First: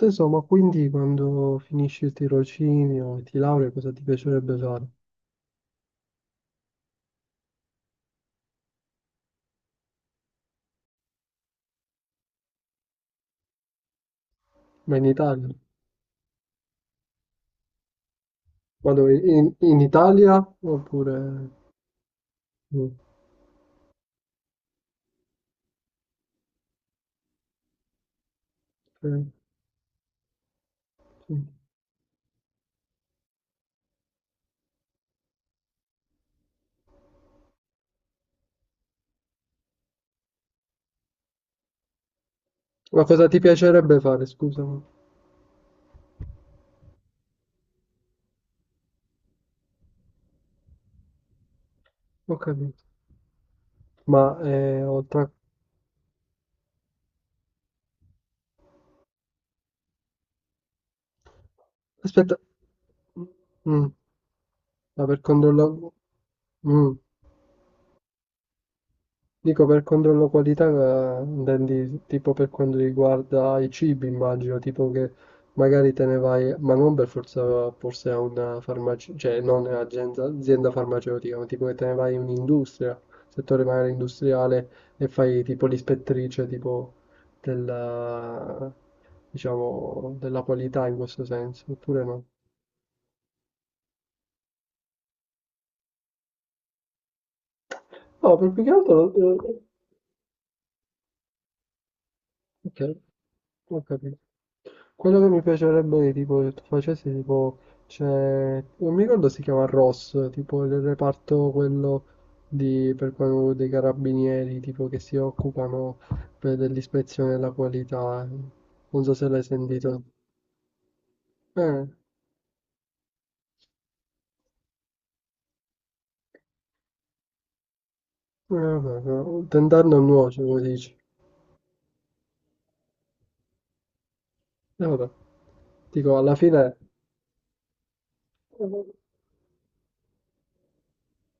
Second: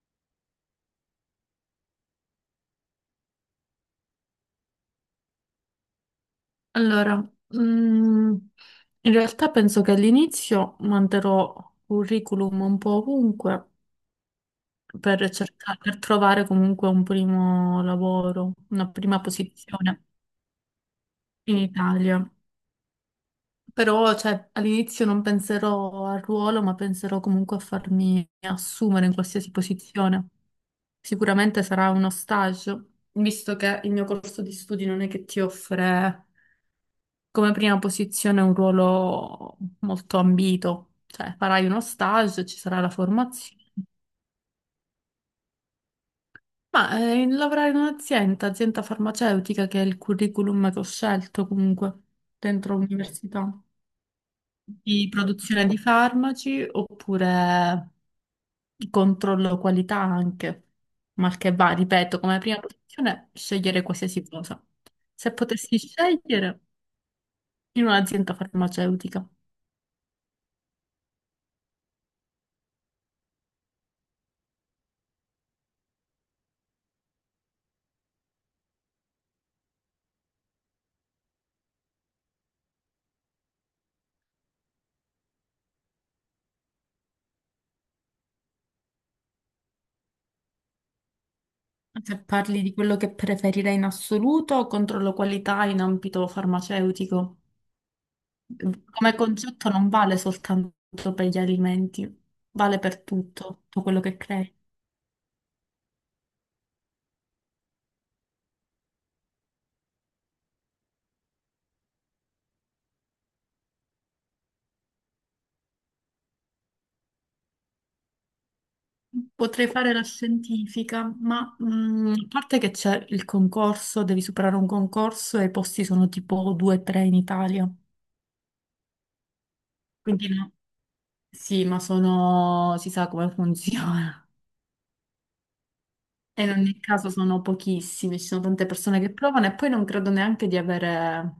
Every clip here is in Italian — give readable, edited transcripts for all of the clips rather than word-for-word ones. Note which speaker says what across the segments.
Speaker 1: Insomma, quindi quando finisci il tirocinio e ti laurei, cosa ti piacerebbe fare?
Speaker 2: Allora, mm, in realtà penso che all'inizio manderò curriculum un po' ovunque
Speaker 1: Ma in
Speaker 2: per
Speaker 1: Italia?
Speaker 2: cercare, per trovare comunque un primo lavoro, una
Speaker 1: Ma dove?
Speaker 2: prima
Speaker 1: In
Speaker 2: posizione
Speaker 1: Italia? Oppure...
Speaker 2: in Italia.
Speaker 1: mm,
Speaker 2: Però, cioè, all'inizio non penserò al ruolo, ma penserò comunque a farmi assumere in
Speaker 1: ok,
Speaker 2: qualsiasi posizione.
Speaker 1: sì.
Speaker 2: Sicuramente sarà uno stage, visto che il mio corso di studi non è che ti offre come prima posizione è un ruolo molto ambito, cioè farai uno stage, ci sarà la
Speaker 1: Ma cosa ti
Speaker 2: formazione.
Speaker 1: piacerebbe fare? Scusami,
Speaker 2: Ma lavorare in un'azienda, azienda farmaceutica, che è il curriculum che ho scelto comunque
Speaker 1: ho
Speaker 2: dentro
Speaker 1: capito.
Speaker 2: l'università,
Speaker 1: Ma eh,
Speaker 2: di
Speaker 1: oltre... a-
Speaker 2: produzione di farmaci oppure controllo qualità anche, mal che va, ripeto,
Speaker 1: Aspetta.
Speaker 2: come prima
Speaker 1: Mm,
Speaker 2: posizione scegliere
Speaker 1: mm,
Speaker 2: qualsiasi cosa.
Speaker 1: ma per
Speaker 2: Se potessi
Speaker 1: controllare...
Speaker 2: scegliere
Speaker 1: Mm.
Speaker 2: in un'azienda farmaceutica.
Speaker 1: Dico per controllo qualità, intendi tipo per quanto riguarda i cibi, immagino, tipo che magari te ne vai, ma non per forza forse a una farmacia, cioè non un'azienda azienda farmaceutica, ma tipo che te ne vai in un'industria, settore magari industriale, e fai tipo l'ispettrice tipo della, diciamo, della qualità in questo senso, oppure
Speaker 2: Se
Speaker 1: no?
Speaker 2: parli di quello che preferirei in assoluto, controllo qualità in ambito farmaceutico.
Speaker 1: No, per più che altro...
Speaker 2: Come concetto non vale soltanto per gli alimenti,
Speaker 1: Ok.
Speaker 2: vale per tutto,
Speaker 1: Ho
Speaker 2: tutto quello che
Speaker 1: capito.
Speaker 2: crei.
Speaker 1: Quello che mi piacerebbe che tipo, che tu facessi, tipo, c'è... non mi ricordo si chiama ROS, tipo il reparto quello di, per quello dei carabinieri, tipo che si occupano dell'ispezione della qualità. Non so se l'hai
Speaker 2: Potrei fare
Speaker 1: sentito.
Speaker 2: la scientifica, ma
Speaker 1: Eh, eh,
Speaker 2: a parte che c'è il concorso, devi superare un concorso e i posti sono tipo 2-3 in Italia.
Speaker 1: Vabbè, no, tentar non
Speaker 2: Quindi
Speaker 1: nuoce,
Speaker 2: no.
Speaker 1: come dici.
Speaker 2: Sì, ma sono... si sa come funziona.
Speaker 1: E vabbè, dico, alla
Speaker 2: E in
Speaker 1: fine...
Speaker 2: ogni caso sono pochissimi, ci sono tante persone che provano e poi non credo neanche di avere.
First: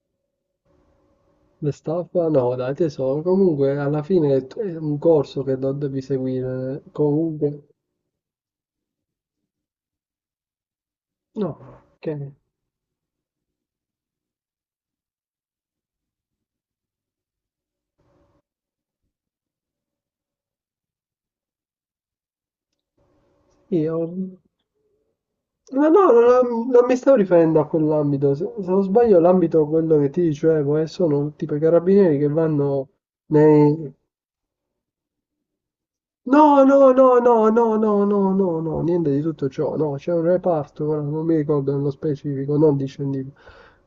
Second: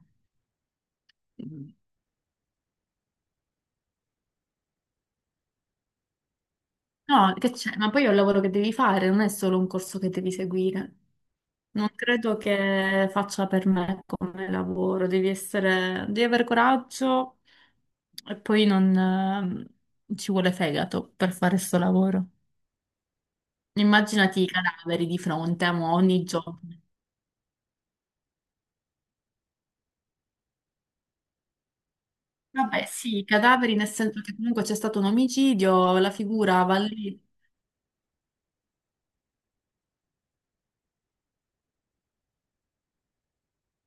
Speaker 1: Le
Speaker 2: Mm.
Speaker 1: staffa? No, dai, tesoro. Comunque, alla fine è un corso che non devi seguire.
Speaker 2: No, che
Speaker 1: Comunque...
Speaker 2: c'è? Ma poi è un lavoro che devi fare, non è solo un corso che devi seguire.
Speaker 1: No,
Speaker 2: Non
Speaker 1: okay.
Speaker 2: credo che faccia per me come lavoro, devi essere, devi avere coraggio e poi non ci vuole fegato per fare questo lavoro.
Speaker 1: Io...
Speaker 2: Immaginati i cadaveri di fronte a
Speaker 1: No, no,
Speaker 2: ogni giorno.
Speaker 1: non mi stavo riferendo a quell'ambito. Se non sbaglio, l'ambito quello che ti dicevo, sono tipo i carabinieri che
Speaker 2: Vabbè,
Speaker 1: vanno
Speaker 2: sì, i cadaveri nel
Speaker 1: nei,
Speaker 2: senso che comunque c'è stato un omicidio, la
Speaker 1: No,
Speaker 2: figura va
Speaker 1: no, no,
Speaker 2: lì.
Speaker 1: no, no, no, no, no, no, niente di tutto ciò, no, c'è un reparto, ora non mi ricordo nello specifico, non discendivo,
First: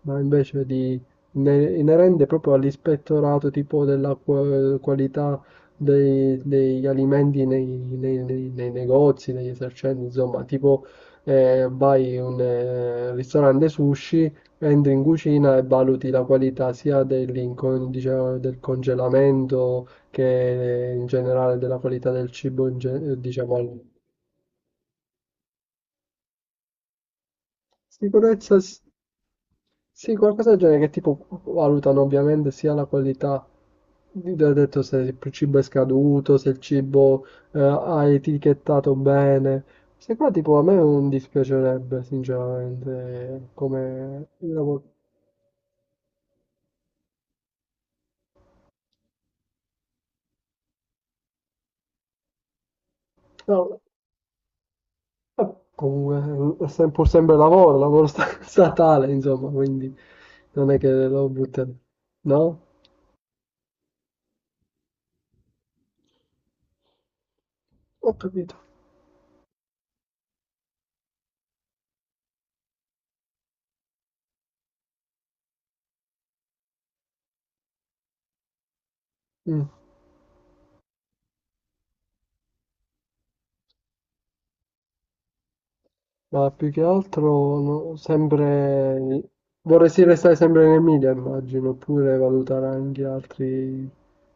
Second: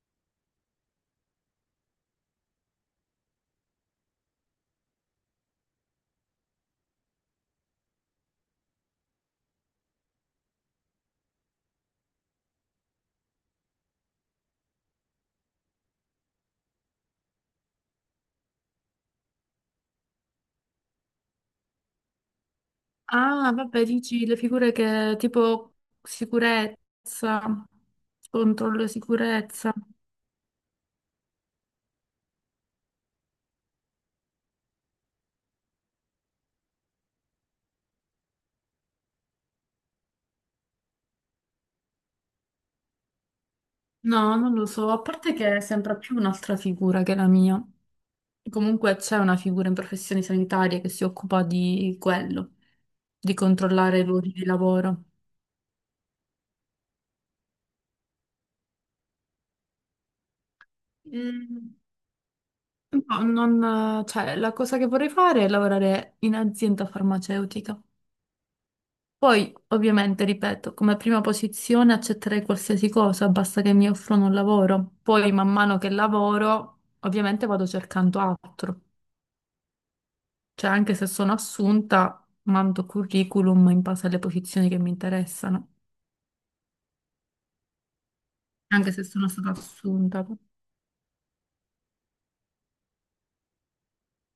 Speaker 1: ma invece di inerente proprio all'ispettorato tipo della qualità degli alimenti nei negozi, degli esercenti, insomma, tipo vai in un ristorante sushi, entri in cucina e valuti la qualità sia diciamo, del congelamento che in generale della qualità del cibo,
Speaker 2: Ah,
Speaker 1: diciamo,
Speaker 2: vabbè, dici le figure che tipo sicurezza,
Speaker 1: sicurezza,
Speaker 2: controllo sicurezza.
Speaker 1: sì, qualcosa del genere che tipo valutano ovviamente sia la qualità, ho detto se il cibo è scaduto, se il cibo ha etichettato bene, se qua tipo a me non dispiacerebbe sinceramente come
Speaker 2: No, non lo
Speaker 1: lavoro.
Speaker 2: so, a parte che sembra più un'altra figura che la mia. Comunque c'è una figura in professioni sanitarie che si occupa di quello, di
Speaker 1: No,
Speaker 2: controllare i luoghi di lavoro.
Speaker 1: comunque è pur sempre lavoro, statale insomma, quindi non è che lo butterò,
Speaker 2: Mm,
Speaker 1: no?
Speaker 2: no, non, cioè, la cosa che vorrei fare è lavorare in azienda farmaceutica.
Speaker 1: Ho capito.
Speaker 2: Poi, ovviamente, ripeto, come prima posizione accetterei qualsiasi cosa, basta che mi offrono un lavoro. Poi, man mano che lavoro, ovviamente vado cercando altro.
Speaker 1: Mm.
Speaker 2: Cioè, anche se sono assunta, mando curriculum in base alle posizioni che mi interessano.
Speaker 1: Ma più che altro, no,
Speaker 2: Anche se
Speaker 1: sempre...
Speaker 2: sono stata
Speaker 1: Vorresti
Speaker 2: assunta.
Speaker 1: restare sempre in Emilia, immagino, oppure valutare anche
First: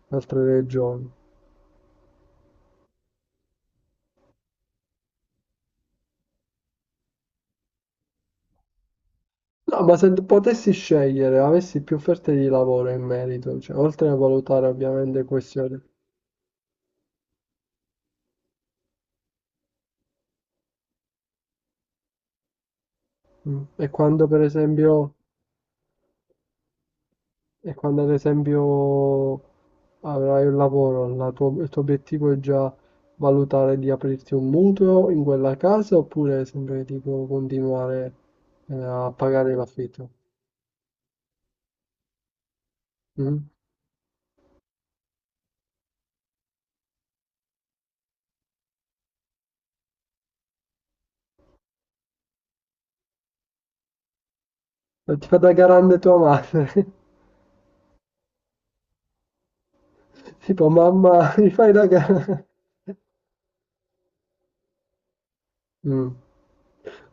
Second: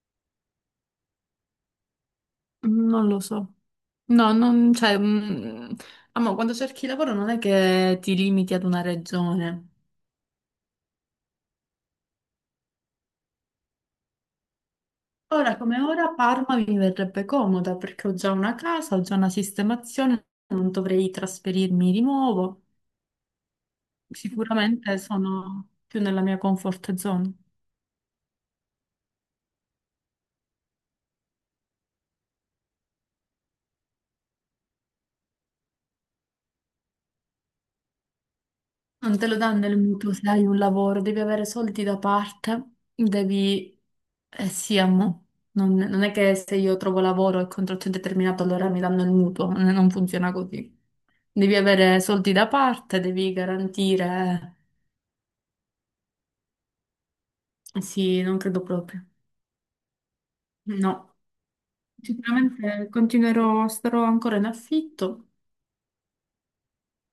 Speaker 1: altre regioni.
Speaker 2: Non lo so. No, non, cioè, amo, quando cerchi lavoro non è che ti limiti ad una regione.
Speaker 1: No, ma se potessi scegliere, avessi più offerte di lavoro in merito, cioè, oltre a valutare ovviamente
Speaker 2: Ora
Speaker 1: questioni.
Speaker 2: come ora Parma mi verrebbe comoda perché ho già una casa, ho già una sistemazione, non dovrei trasferirmi di nuovo.
Speaker 1: Mm.
Speaker 2: Sicuramente sono più nella mia comfort zone.
Speaker 1: E quando ad esempio avrai un lavoro, il tuo obiettivo è già valutare di aprirti un mutuo in quella casa oppure sempre tipo continuare a
Speaker 2: Non te lo
Speaker 1: pagare
Speaker 2: danno il
Speaker 1: l'affitto?
Speaker 2: mutuo se hai un lavoro, devi avere soldi da parte,
Speaker 1: Mm?
Speaker 2: devi... Eh sì, amo. Non è che se io trovo lavoro e contratto indeterminato allora mi danno il mutuo, non funziona così. Devi avere soldi da parte, devi garantire...
Speaker 1: E ti fa da garante tua madre,
Speaker 2: Eh sì, non credo proprio.
Speaker 1: tipo
Speaker 2: No.
Speaker 1: mamma, mi fai da garante.
Speaker 2: Sicuramente continuerò, starò ancora in affitto.
Speaker 1: Mm.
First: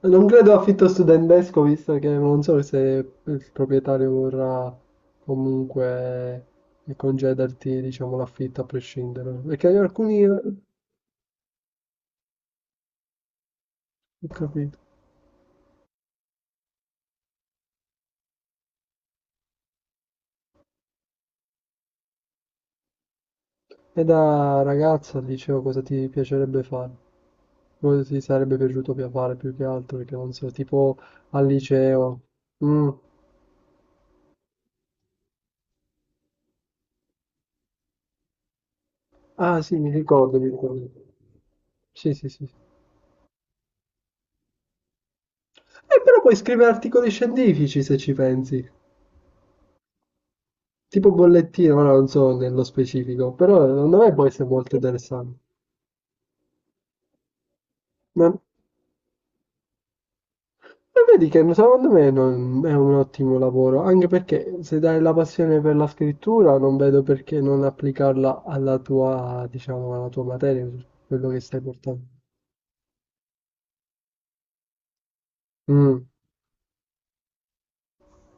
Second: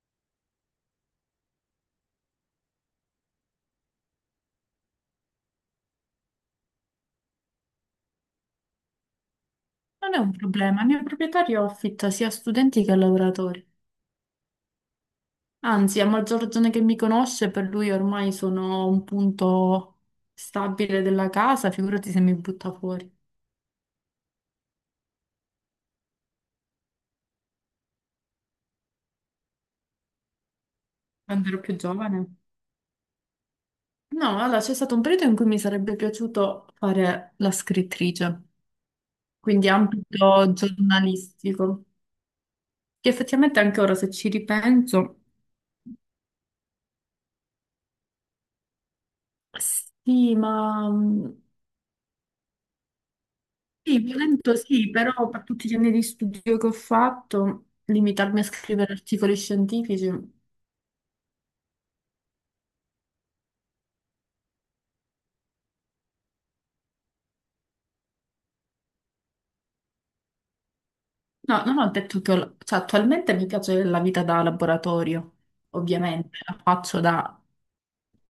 Speaker 1: Non credo affitto studentesco, visto che non so se il proprietario vorrà comunque concederti, diciamo, l'affitto a prescindere. Perché
Speaker 2: Non è
Speaker 1: alcuni...
Speaker 2: un
Speaker 1: Ho
Speaker 2: problema, il mio proprietario affitta sia a studenti che a lavoratori.
Speaker 1: capito.
Speaker 2: Anzi, a maggior ragione che mi conosce, per lui ormai sono un punto stabile della casa, figurati se mi butta fuori.
Speaker 1: E da ragazza al liceo cosa ti piacerebbe fare? Cosa ti sarebbe piaciuto fare più che altro? Perché non so, tipo al
Speaker 2: Quando ero più
Speaker 1: liceo.
Speaker 2: giovane.
Speaker 1: Mm.
Speaker 2: No, allora c'è stato un periodo in cui mi sarebbe piaciuto fare la scrittrice,
Speaker 1: Ah
Speaker 2: quindi
Speaker 1: sì, mi ricordo, mi
Speaker 2: ambito
Speaker 1: ricordo.
Speaker 2: giornalistico,
Speaker 1: Sì, sì, sì.
Speaker 2: che effettivamente anche ora se ci ripenso,
Speaker 1: Però puoi scrivere articoli scientifici se ci pensi.
Speaker 2: sì, ma...
Speaker 1: Tipo bollettino, ma non so nello specifico. Però secondo
Speaker 2: sì,
Speaker 1: me può essere
Speaker 2: violento
Speaker 1: molto
Speaker 2: sì, però
Speaker 1: interessante.
Speaker 2: per tutti gli anni di studio che ho fatto,
Speaker 1: Ma
Speaker 2: limitarmi a scrivere articoli scientifici.
Speaker 1: E vedi che secondo me è un ottimo lavoro, anche perché se dai la passione per la scrittura, non vedo perché non applicarla alla tua, diciamo, alla tua materia, su quello che stai
Speaker 2: No, non ho
Speaker 1: portando.
Speaker 2: detto che cioè, attualmente mi piace la vita da laboratorio,
Speaker 1: Mm,
Speaker 2: ovviamente, la faccio da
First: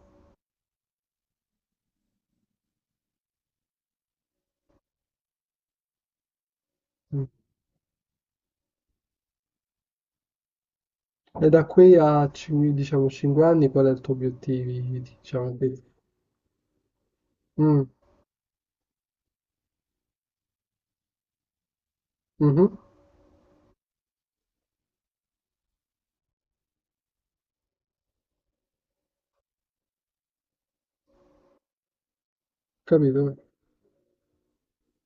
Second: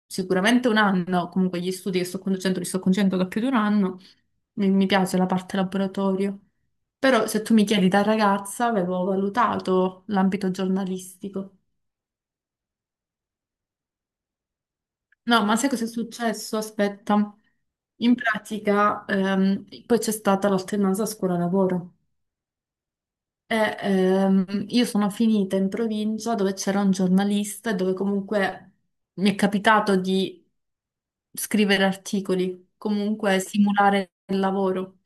Speaker 2: sicuramente un anno, comunque gli studi che sto conducendo li sto conducendo da più di un anno, mi piace la parte laboratorio. Però
Speaker 1: mm.
Speaker 2: se tu mi chiedi da ragazza, avevo valutato l'ambito
Speaker 1: E
Speaker 2: giornalistico.
Speaker 1: da qui a, diciamo, 5 anni, qual è il tuo obiettivo?
Speaker 2: No,
Speaker 1: Diciamo,
Speaker 2: ma sai
Speaker 1: che-
Speaker 2: cosa è successo? Aspetta.
Speaker 1: Mm,
Speaker 2: In pratica, poi c'è stata l'alternanza scuola-lavoro.
Speaker 1: mhm,
Speaker 2: E, io sono finita in provincia dove c'era un giornalista e dove comunque mi è capitato di scrivere articoli,
Speaker 1: capito?
Speaker 2: comunque simulare il lavoro.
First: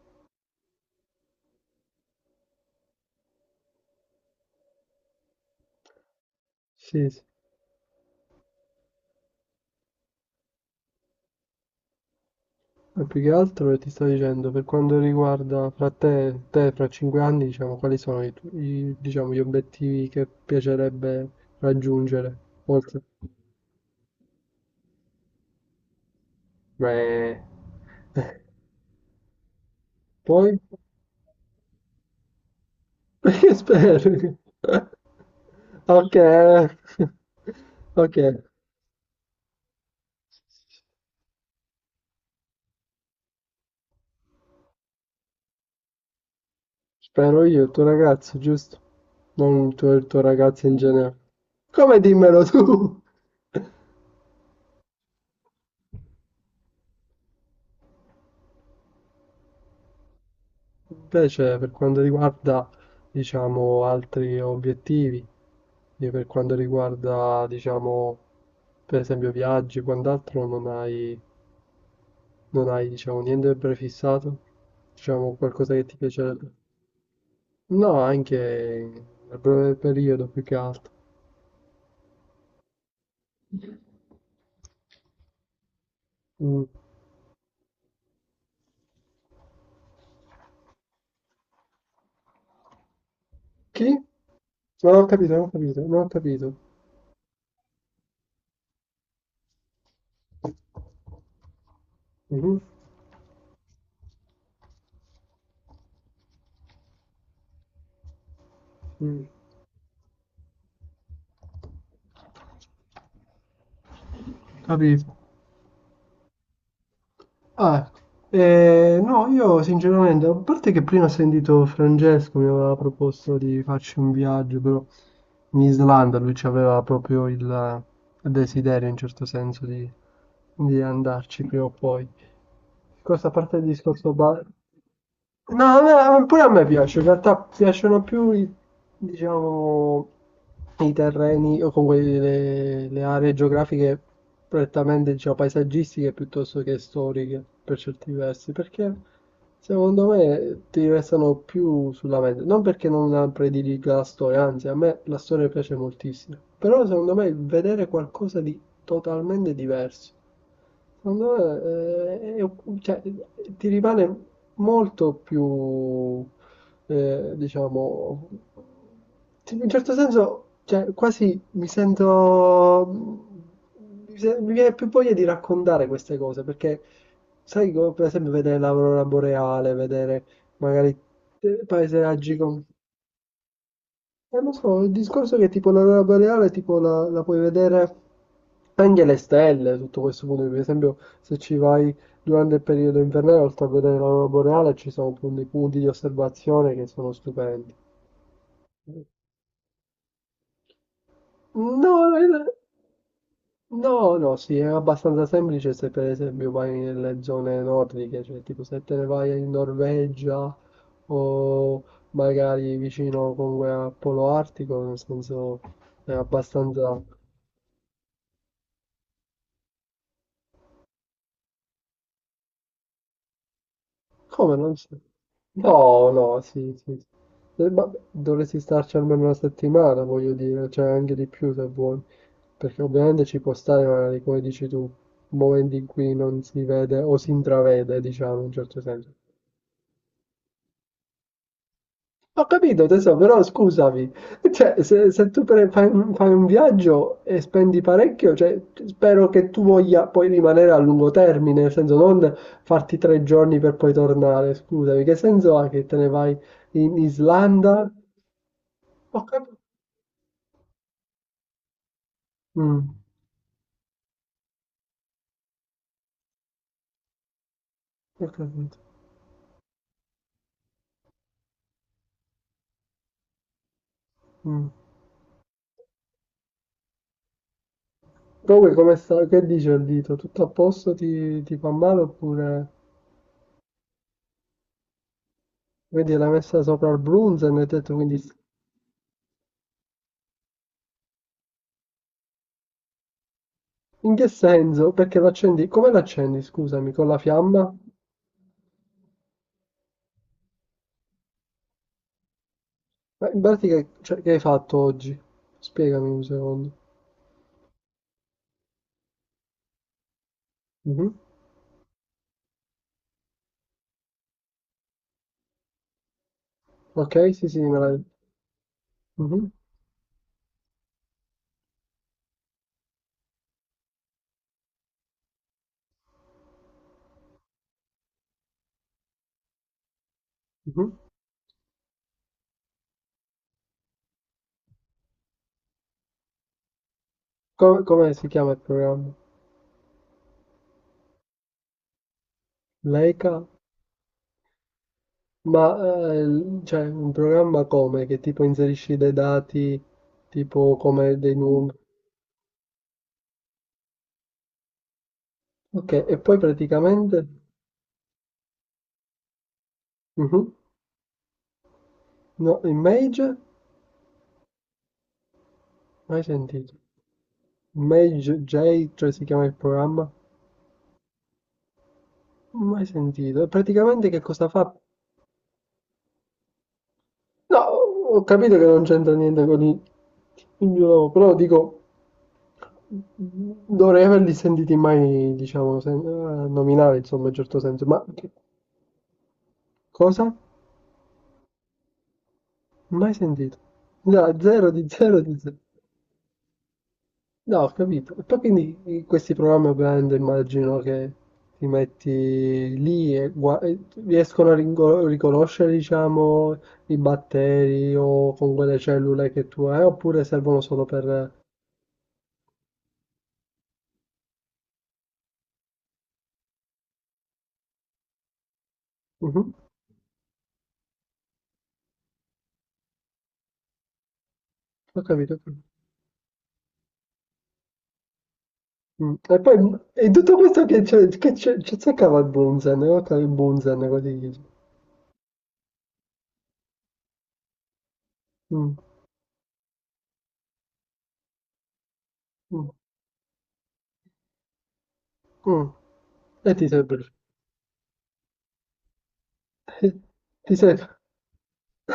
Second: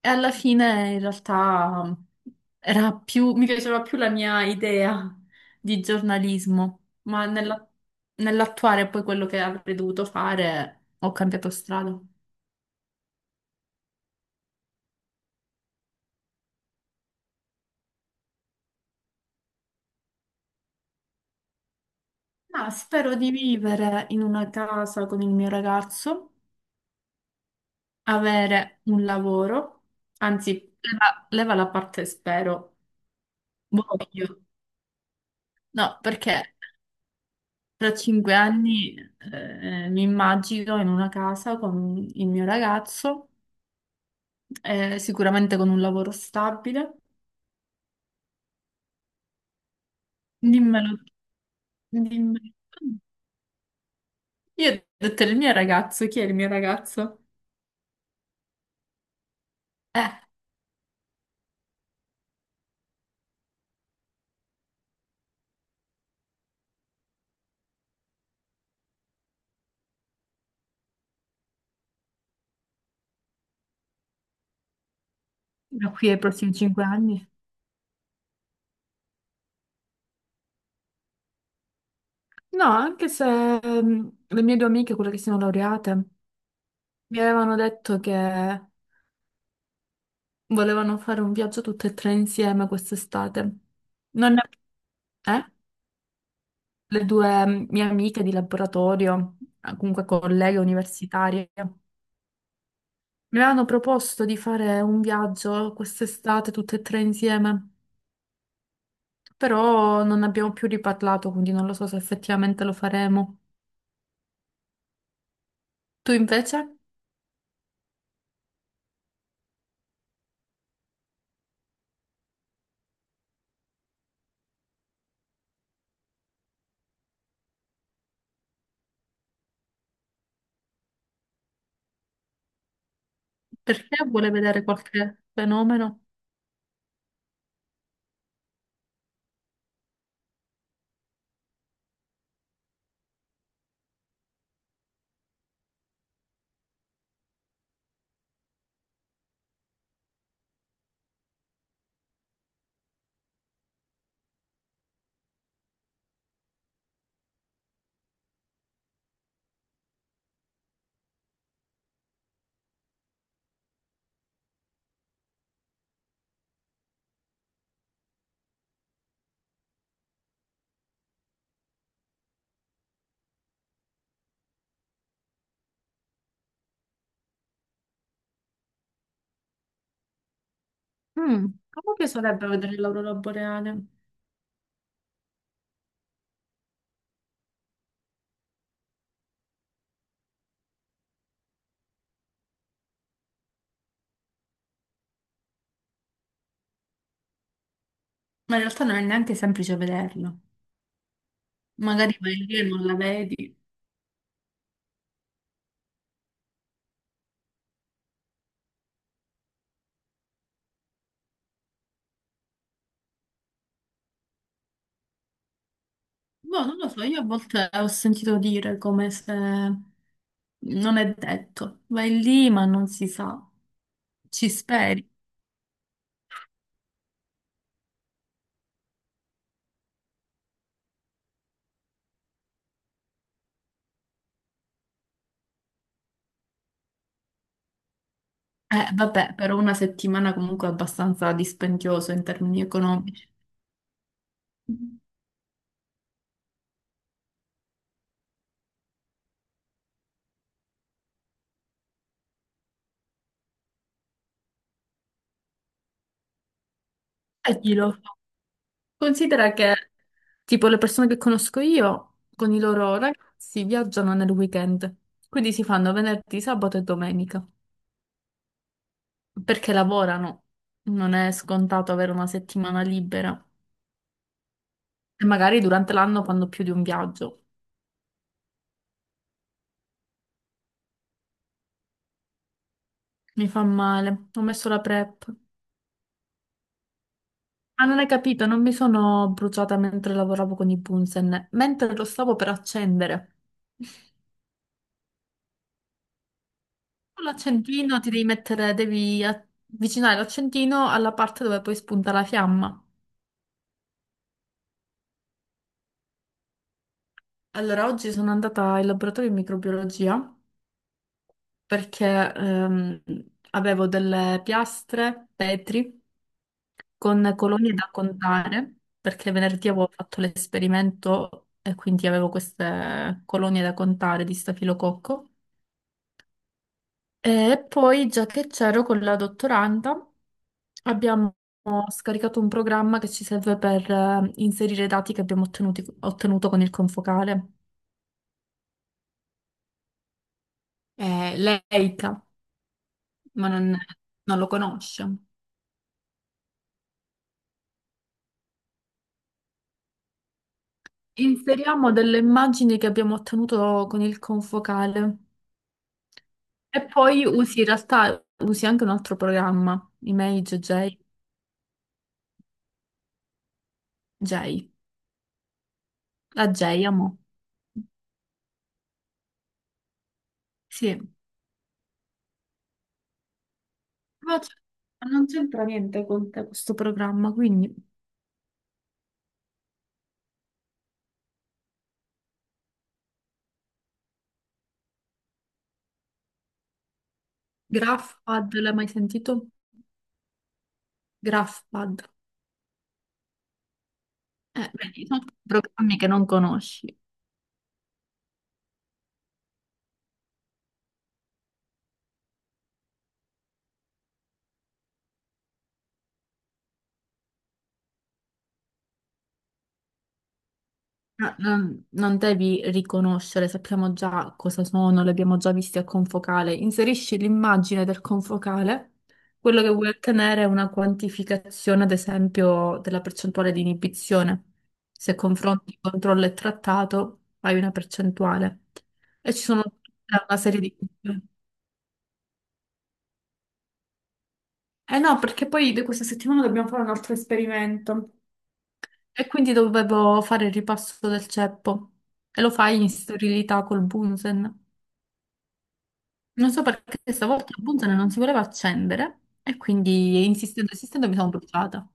Speaker 2: E alla fine in realtà era più, mi piaceva più la mia idea di giornalismo,
Speaker 1: Sì, sì.
Speaker 2: ma nell'attuare poi quello che avrei dovuto fare ho cambiato strada.
Speaker 1: Ma più che altro ti sto dicendo, per quanto riguarda fra te, te fra 5 anni, diciamo, quali sono diciamo, gli obiettivi che piacerebbe raggiungere?
Speaker 2: Ma
Speaker 1: Oltre.
Speaker 2: spero di vivere in una casa con il mio ragazzo,
Speaker 1: Beh,
Speaker 2: avere un lavoro,
Speaker 1: poi?
Speaker 2: anzi, leva, leva la parte spero,
Speaker 1: Perché spero?
Speaker 2: voglio. No,
Speaker 1: Ok,
Speaker 2: perché tra
Speaker 1: ok,
Speaker 2: 5 anni mi immagino in una casa con il mio ragazzo, sicuramente con un lavoro stabile.
Speaker 1: spero io, il tuo ragazzo, giusto? Non il tuo, il tuo ragazzo in
Speaker 2: Dimmelo,
Speaker 1: generale. Come
Speaker 2: dimmelo.
Speaker 1: dimmelo tu?
Speaker 2: Io ho detto il mio ragazzo, chi è il mio ragazzo? Eh.
Speaker 1: Invece, per quanto riguarda, diciamo, altri obiettivi, e per quanto riguarda, diciamo, per esempio viaggi, quant'altro, non hai, diciamo, niente prefissato? Diciamo qualcosa che
Speaker 2: Da
Speaker 1: ti
Speaker 2: qui ai
Speaker 1: piacerebbe?
Speaker 2: prossimi 5 anni.
Speaker 1: No, anche nel breve periodo più che altro.
Speaker 2: No, anche se le mie due amiche, quelle che sono laureate,
Speaker 1: Mm.
Speaker 2: mi avevano detto che volevano fare un viaggio tutte e tre insieme quest'estate.
Speaker 1: Chi? No,
Speaker 2: Non ne-
Speaker 1: non ho capito, non ho
Speaker 2: Eh?
Speaker 1: capito, non ho capito.
Speaker 2: Le due mie amiche di laboratorio, comunque colleghe universitarie.
Speaker 1: Mhm,
Speaker 2: Mi avevano proposto di fare un viaggio quest'estate tutte e tre insieme,
Speaker 1: mm,
Speaker 2: però non abbiamo più riparlato, quindi non lo so se effettivamente lo faremo.
Speaker 1: Capito.
Speaker 2: Tu invece?
Speaker 1: Ah, no, io sinceramente, a parte che prima ho sentito Francesco mi aveva proposto di farci un viaggio, però in Islanda lui aveva proprio il desiderio in certo senso di andarci prima o poi. Questa parte del
Speaker 2: Perché
Speaker 1: discorso
Speaker 2: vuole
Speaker 1: bar...
Speaker 2: vedere qualche
Speaker 1: No,
Speaker 2: fenomeno?
Speaker 1: a pure a me piace, in realtà piacciono più i, diciamo, i terreni o comunque le aree geografiche prettamente, diciamo, paesaggistiche piuttosto che storiche per certi versi, perché secondo me ti restano più sulla mente, non perché non la prediliga la storia, anzi a me la storia piace moltissimo, però secondo me vedere qualcosa di totalmente diverso. Secondo me, cioè, ti rimane molto più, diciamo, in un certo senso, cioè, quasi mi sento, mi se- mi viene più voglia di raccontare queste cose, perché sai, come per esempio vedere l'aurora boreale, vedere magari
Speaker 2: Mm, a me
Speaker 1: paesaggi
Speaker 2: piacerebbe
Speaker 1: con
Speaker 2: vedere l'aurora boreale,
Speaker 1: lo so, il discorso è che tipo l'aurora boreale tipo la puoi vedere anche le stelle, tutto questo punto, per esempio se ci vai durante il periodo invernale, oltre a vedere l'aurora boreale, ci sono appunto dei punti di osservazione che sono stupendi.
Speaker 2: ma in realtà non è neanche semplice vederlo.
Speaker 1: No, no,
Speaker 2: Magari vai lì e non la vedi.
Speaker 1: no, no, sì, è abbastanza semplice se per esempio vai nelle zone nordiche, cioè tipo se te ne vai in Norvegia o magari vicino comunque al polo artico, nel senso è
Speaker 2: Boh, non lo so,
Speaker 1: abbastanza...
Speaker 2: io a volte ho sentito dire come se non è detto. Vai lì, ma non si sa. Ci
Speaker 1: Come non c'è?
Speaker 2: speri.
Speaker 1: No, no, sì, sì. Sì. Ma dovresti starci almeno una settimana, voglio dire, cioè anche di più se vuoi. Perché ovviamente ci può stare, magari, come dici tu, momenti in cui non si vede o si intravede, diciamo, in un certo senso.
Speaker 2: Vabbè, però una settimana comunque è abbastanza dispendioso in
Speaker 1: Ho
Speaker 2: termini
Speaker 1: capito tesoro,
Speaker 2: economici.
Speaker 1: però scusami, cioè, se tu fai un viaggio e spendi parecchio, cioè, spero che tu voglia poi rimanere a lungo termine, nel senso non farti 3 giorni per poi tornare, scusami, che senso ha che te ne vai in
Speaker 2: E chi
Speaker 1: Islanda?
Speaker 2: lo fa?
Speaker 1: Ho
Speaker 2: Considera
Speaker 1: capito.
Speaker 2: che, tipo, le persone che conosco io con i
Speaker 1: Mm,
Speaker 2: loro ragazzi viaggiano nel weekend, quindi si fanno venerdì, sabato e domenica,
Speaker 1: ho capito.
Speaker 2: perché lavorano. Non è scontato avere una settimana libera.
Speaker 1: Mm.
Speaker 2: E magari durante l'anno fanno più di un viaggio.
Speaker 1: Comunque, come sta, che dice il dito? Tutto a posto? Ti fa male oppure
Speaker 2: Mi fa male. Ho messo la prep.
Speaker 1: vedi l'ha messa sopra il Brunzen e hai
Speaker 2: Ah,
Speaker 1: detto
Speaker 2: non hai
Speaker 1: quindi...
Speaker 2: capito, non mi sono bruciata mentre lavoravo con i Bunsen, mentre lo stavo per accendere.
Speaker 1: In che senso? Perché l'accendi? Come l'accendi, scusami, con la
Speaker 2: Con
Speaker 1: fiamma?
Speaker 2: l'accendino ti devi mettere, devi avvicinare l'accendino alla parte dove poi spunta la fiamma.
Speaker 1: Ma in pratica che, cioè, che hai fatto oggi? Spiegami un secondo.
Speaker 2: Allora, oggi sono andata in laboratorio di microbiologia
Speaker 1: Mhm.
Speaker 2: perché ehm, avevo delle piastre, petri,
Speaker 1: Ok,
Speaker 2: con
Speaker 1: sì, sì,
Speaker 2: colonie
Speaker 1: me
Speaker 2: da
Speaker 1: l'hai.
Speaker 2: contare, perché
Speaker 1: Mhm,
Speaker 2: venerdì avevo fatto l'esperimento e quindi avevo queste colonie da contare di stafilococco. E poi, già che c'ero con la dottoranda,
Speaker 1: mhm.
Speaker 2: abbiamo scaricato un programma che ci serve per inserire i dati che abbiamo ottenuto con il confocale.
Speaker 1: Come si chiama il programma?
Speaker 2: Lei, Eita.
Speaker 1: Leica?
Speaker 2: Ma non, non lo conosce.
Speaker 1: Ma cioè, un programma come? Che tipo inserisci dei dati, tipo come dei numeri.
Speaker 2: Inseriamo delle immagini che abbiamo ottenuto con il confocale
Speaker 1: Ok, e poi
Speaker 2: e poi
Speaker 1: praticamente.
Speaker 2: usi in realtà usi anche un altro programma,
Speaker 1: Mhm.
Speaker 2: Image J,
Speaker 1: No, Image?
Speaker 2: J,
Speaker 1: Mai
Speaker 2: la
Speaker 1: sentito.
Speaker 2: J, amo.
Speaker 1: Image J, cioè si chiama il programma?
Speaker 2: Sì,
Speaker 1: Mai sentito. E praticamente che
Speaker 2: ma
Speaker 1: cosa fa?
Speaker 2: non c'entra niente con te questo programma,
Speaker 1: No,
Speaker 2: quindi
Speaker 1: ho capito che non c'entra niente con i. Io però dico, dovrei averli sentiti mai, diciamo, nominare, insomma, in un certo senso, ma che
Speaker 2: Graphpad, l'hai mai sentito?
Speaker 1: cosa?
Speaker 2: Graphpad.
Speaker 1: Mai sentito. No, zero di
Speaker 2: Vedi,
Speaker 1: zero
Speaker 2: sono
Speaker 1: di
Speaker 2: tutti
Speaker 1: zero.
Speaker 2: programmi che non conosci.
Speaker 1: No, ho capito. E poi quindi in questi programmi ovviamente immagino che ti metti lì e, e riescono a riconoscere, diciamo, i batteri o con quelle cellule che tu hai, oppure servono solo per...
Speaker 2: No, non devi riconoscere, sappiamo già cosa sono, li abbiamo già visti al confocale. Inserisci l'immagine del confocale,
Speaker 1: Mhm,
Speaker 2: quello che vuoi ottenere è una quantificazione, ad esempio, della percentuale di inibizione.
Speaker 1: Ho
Speaker 2: Se
Speaker 1: capito.
Speaker 2: confronti controllo e trattato, hai una percentuale.
Speaker 1: Mm.
Speaker 2: E
Speaker 1: E
Speaker 2: ci
Speaker 1: poi
Speaker 2: sono
Speaker 1: e
Speaker 2: tutta
Speaker 1: tutto
Speaker 2: una serie
Speaker 1: questo
Speaker 2: di...
Speaker 1: che c'è cercava il Bunzen, guarda il Bunzen, così dice.
Speaker 2: Eh no, perché poi di questa settimana dobbiamo fare un altro esperimento.
Speaker 1: Mm,
Speaker 2: E quindi dovevo fare il ripasso del ceppo. E lo
Speaker 1: mm,
Speaker 2: fai in sterilità col Bunsen.
Speaker 1: mm.
Speaker 2: Non
Speaker 1: E
Speaker 2: so
Speaker 1: ti serve.
Speaker 2: perché stavolta il Bunsen non si voleva accendere e quindi
Speaker 1: Ti
Speaker 2: insistendo,
Speaker 1: serve.
Speaker 2: insistendo mi sono bruciata.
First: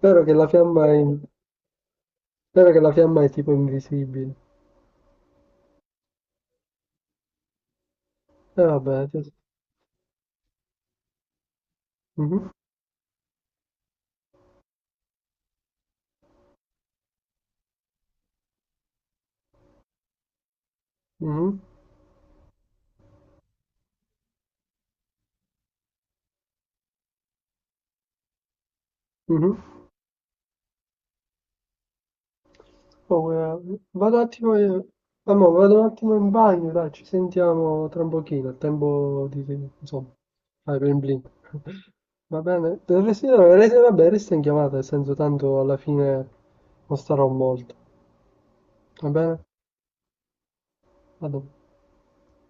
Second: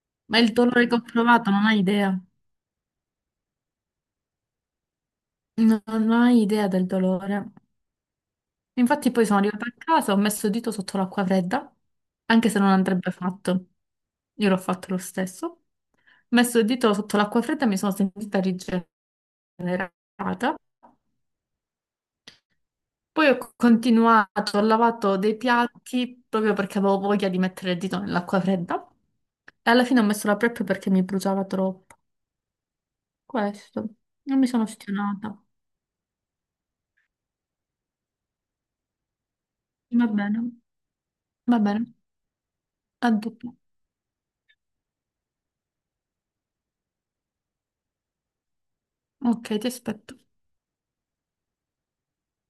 Speaker 1: Vero che
Speaker 2: Ma
Speaker 1: la
Speaker 2: il
Speaker 1: fiamma
Speaker 2: dolore
Speaker 1: è,
Speaker 2: che ho
Speaker 1: in-
Speaker 2: provato non hai idea.
Speaker 1: vero che la fiamma è tipo invisibile.
Speaker 2: Non hai idea del dolore.
Speaker 1: E vabbè.
Speaker 2: Infatti poi sono arrivata a casa, ho messo il dito sotto l'acqua fredda,
Speaker 1: Mhm,
Speaker 2: anche se non andrebbe fatto. Io l'ho fatto lo stesso. Ho messo il dito sotto l'acqua fredda e mi sono sentita rigenerata.
Speaker 1: mhm,
Speaker 2: Poi ho continuato, ho lavato dei piatti proprio perché avevo voglia di mettere il dito nell'acqua fredda
Speaker 1: mhm.
Speaker 2: e alla fine ho messo la prep perché mi bruciava troppo.
Speaker 1: Oh,
Speaker 2: Questo,
Speaker 1: vado un
Speaker 2: non mi
Speaker 1: attimo,
Speaker 2: sono
Speaker 1: in-
Speaker 2: ostinata.
Speaker 1: amore, vado un attimo in bagno, dai, ci sentiamo tra un pochino, a tempo di,
Speaker 2: Va
Speaker 1: insomma,
Speaker 2: bene,
Speaker 1: fare blin blin.
Speaker 2: va bene,
Speaker 1: Va bene? Del
Speaker 2: a
Speaker 1: resto-
Speaker 2: dopo.
Speaker 1: vabbè, resta in chiamata, nel senso tanto alla fine non starò molto. Va bene?
Speaker 2: Ok, ti aspetto.
Speaker 1: Vado.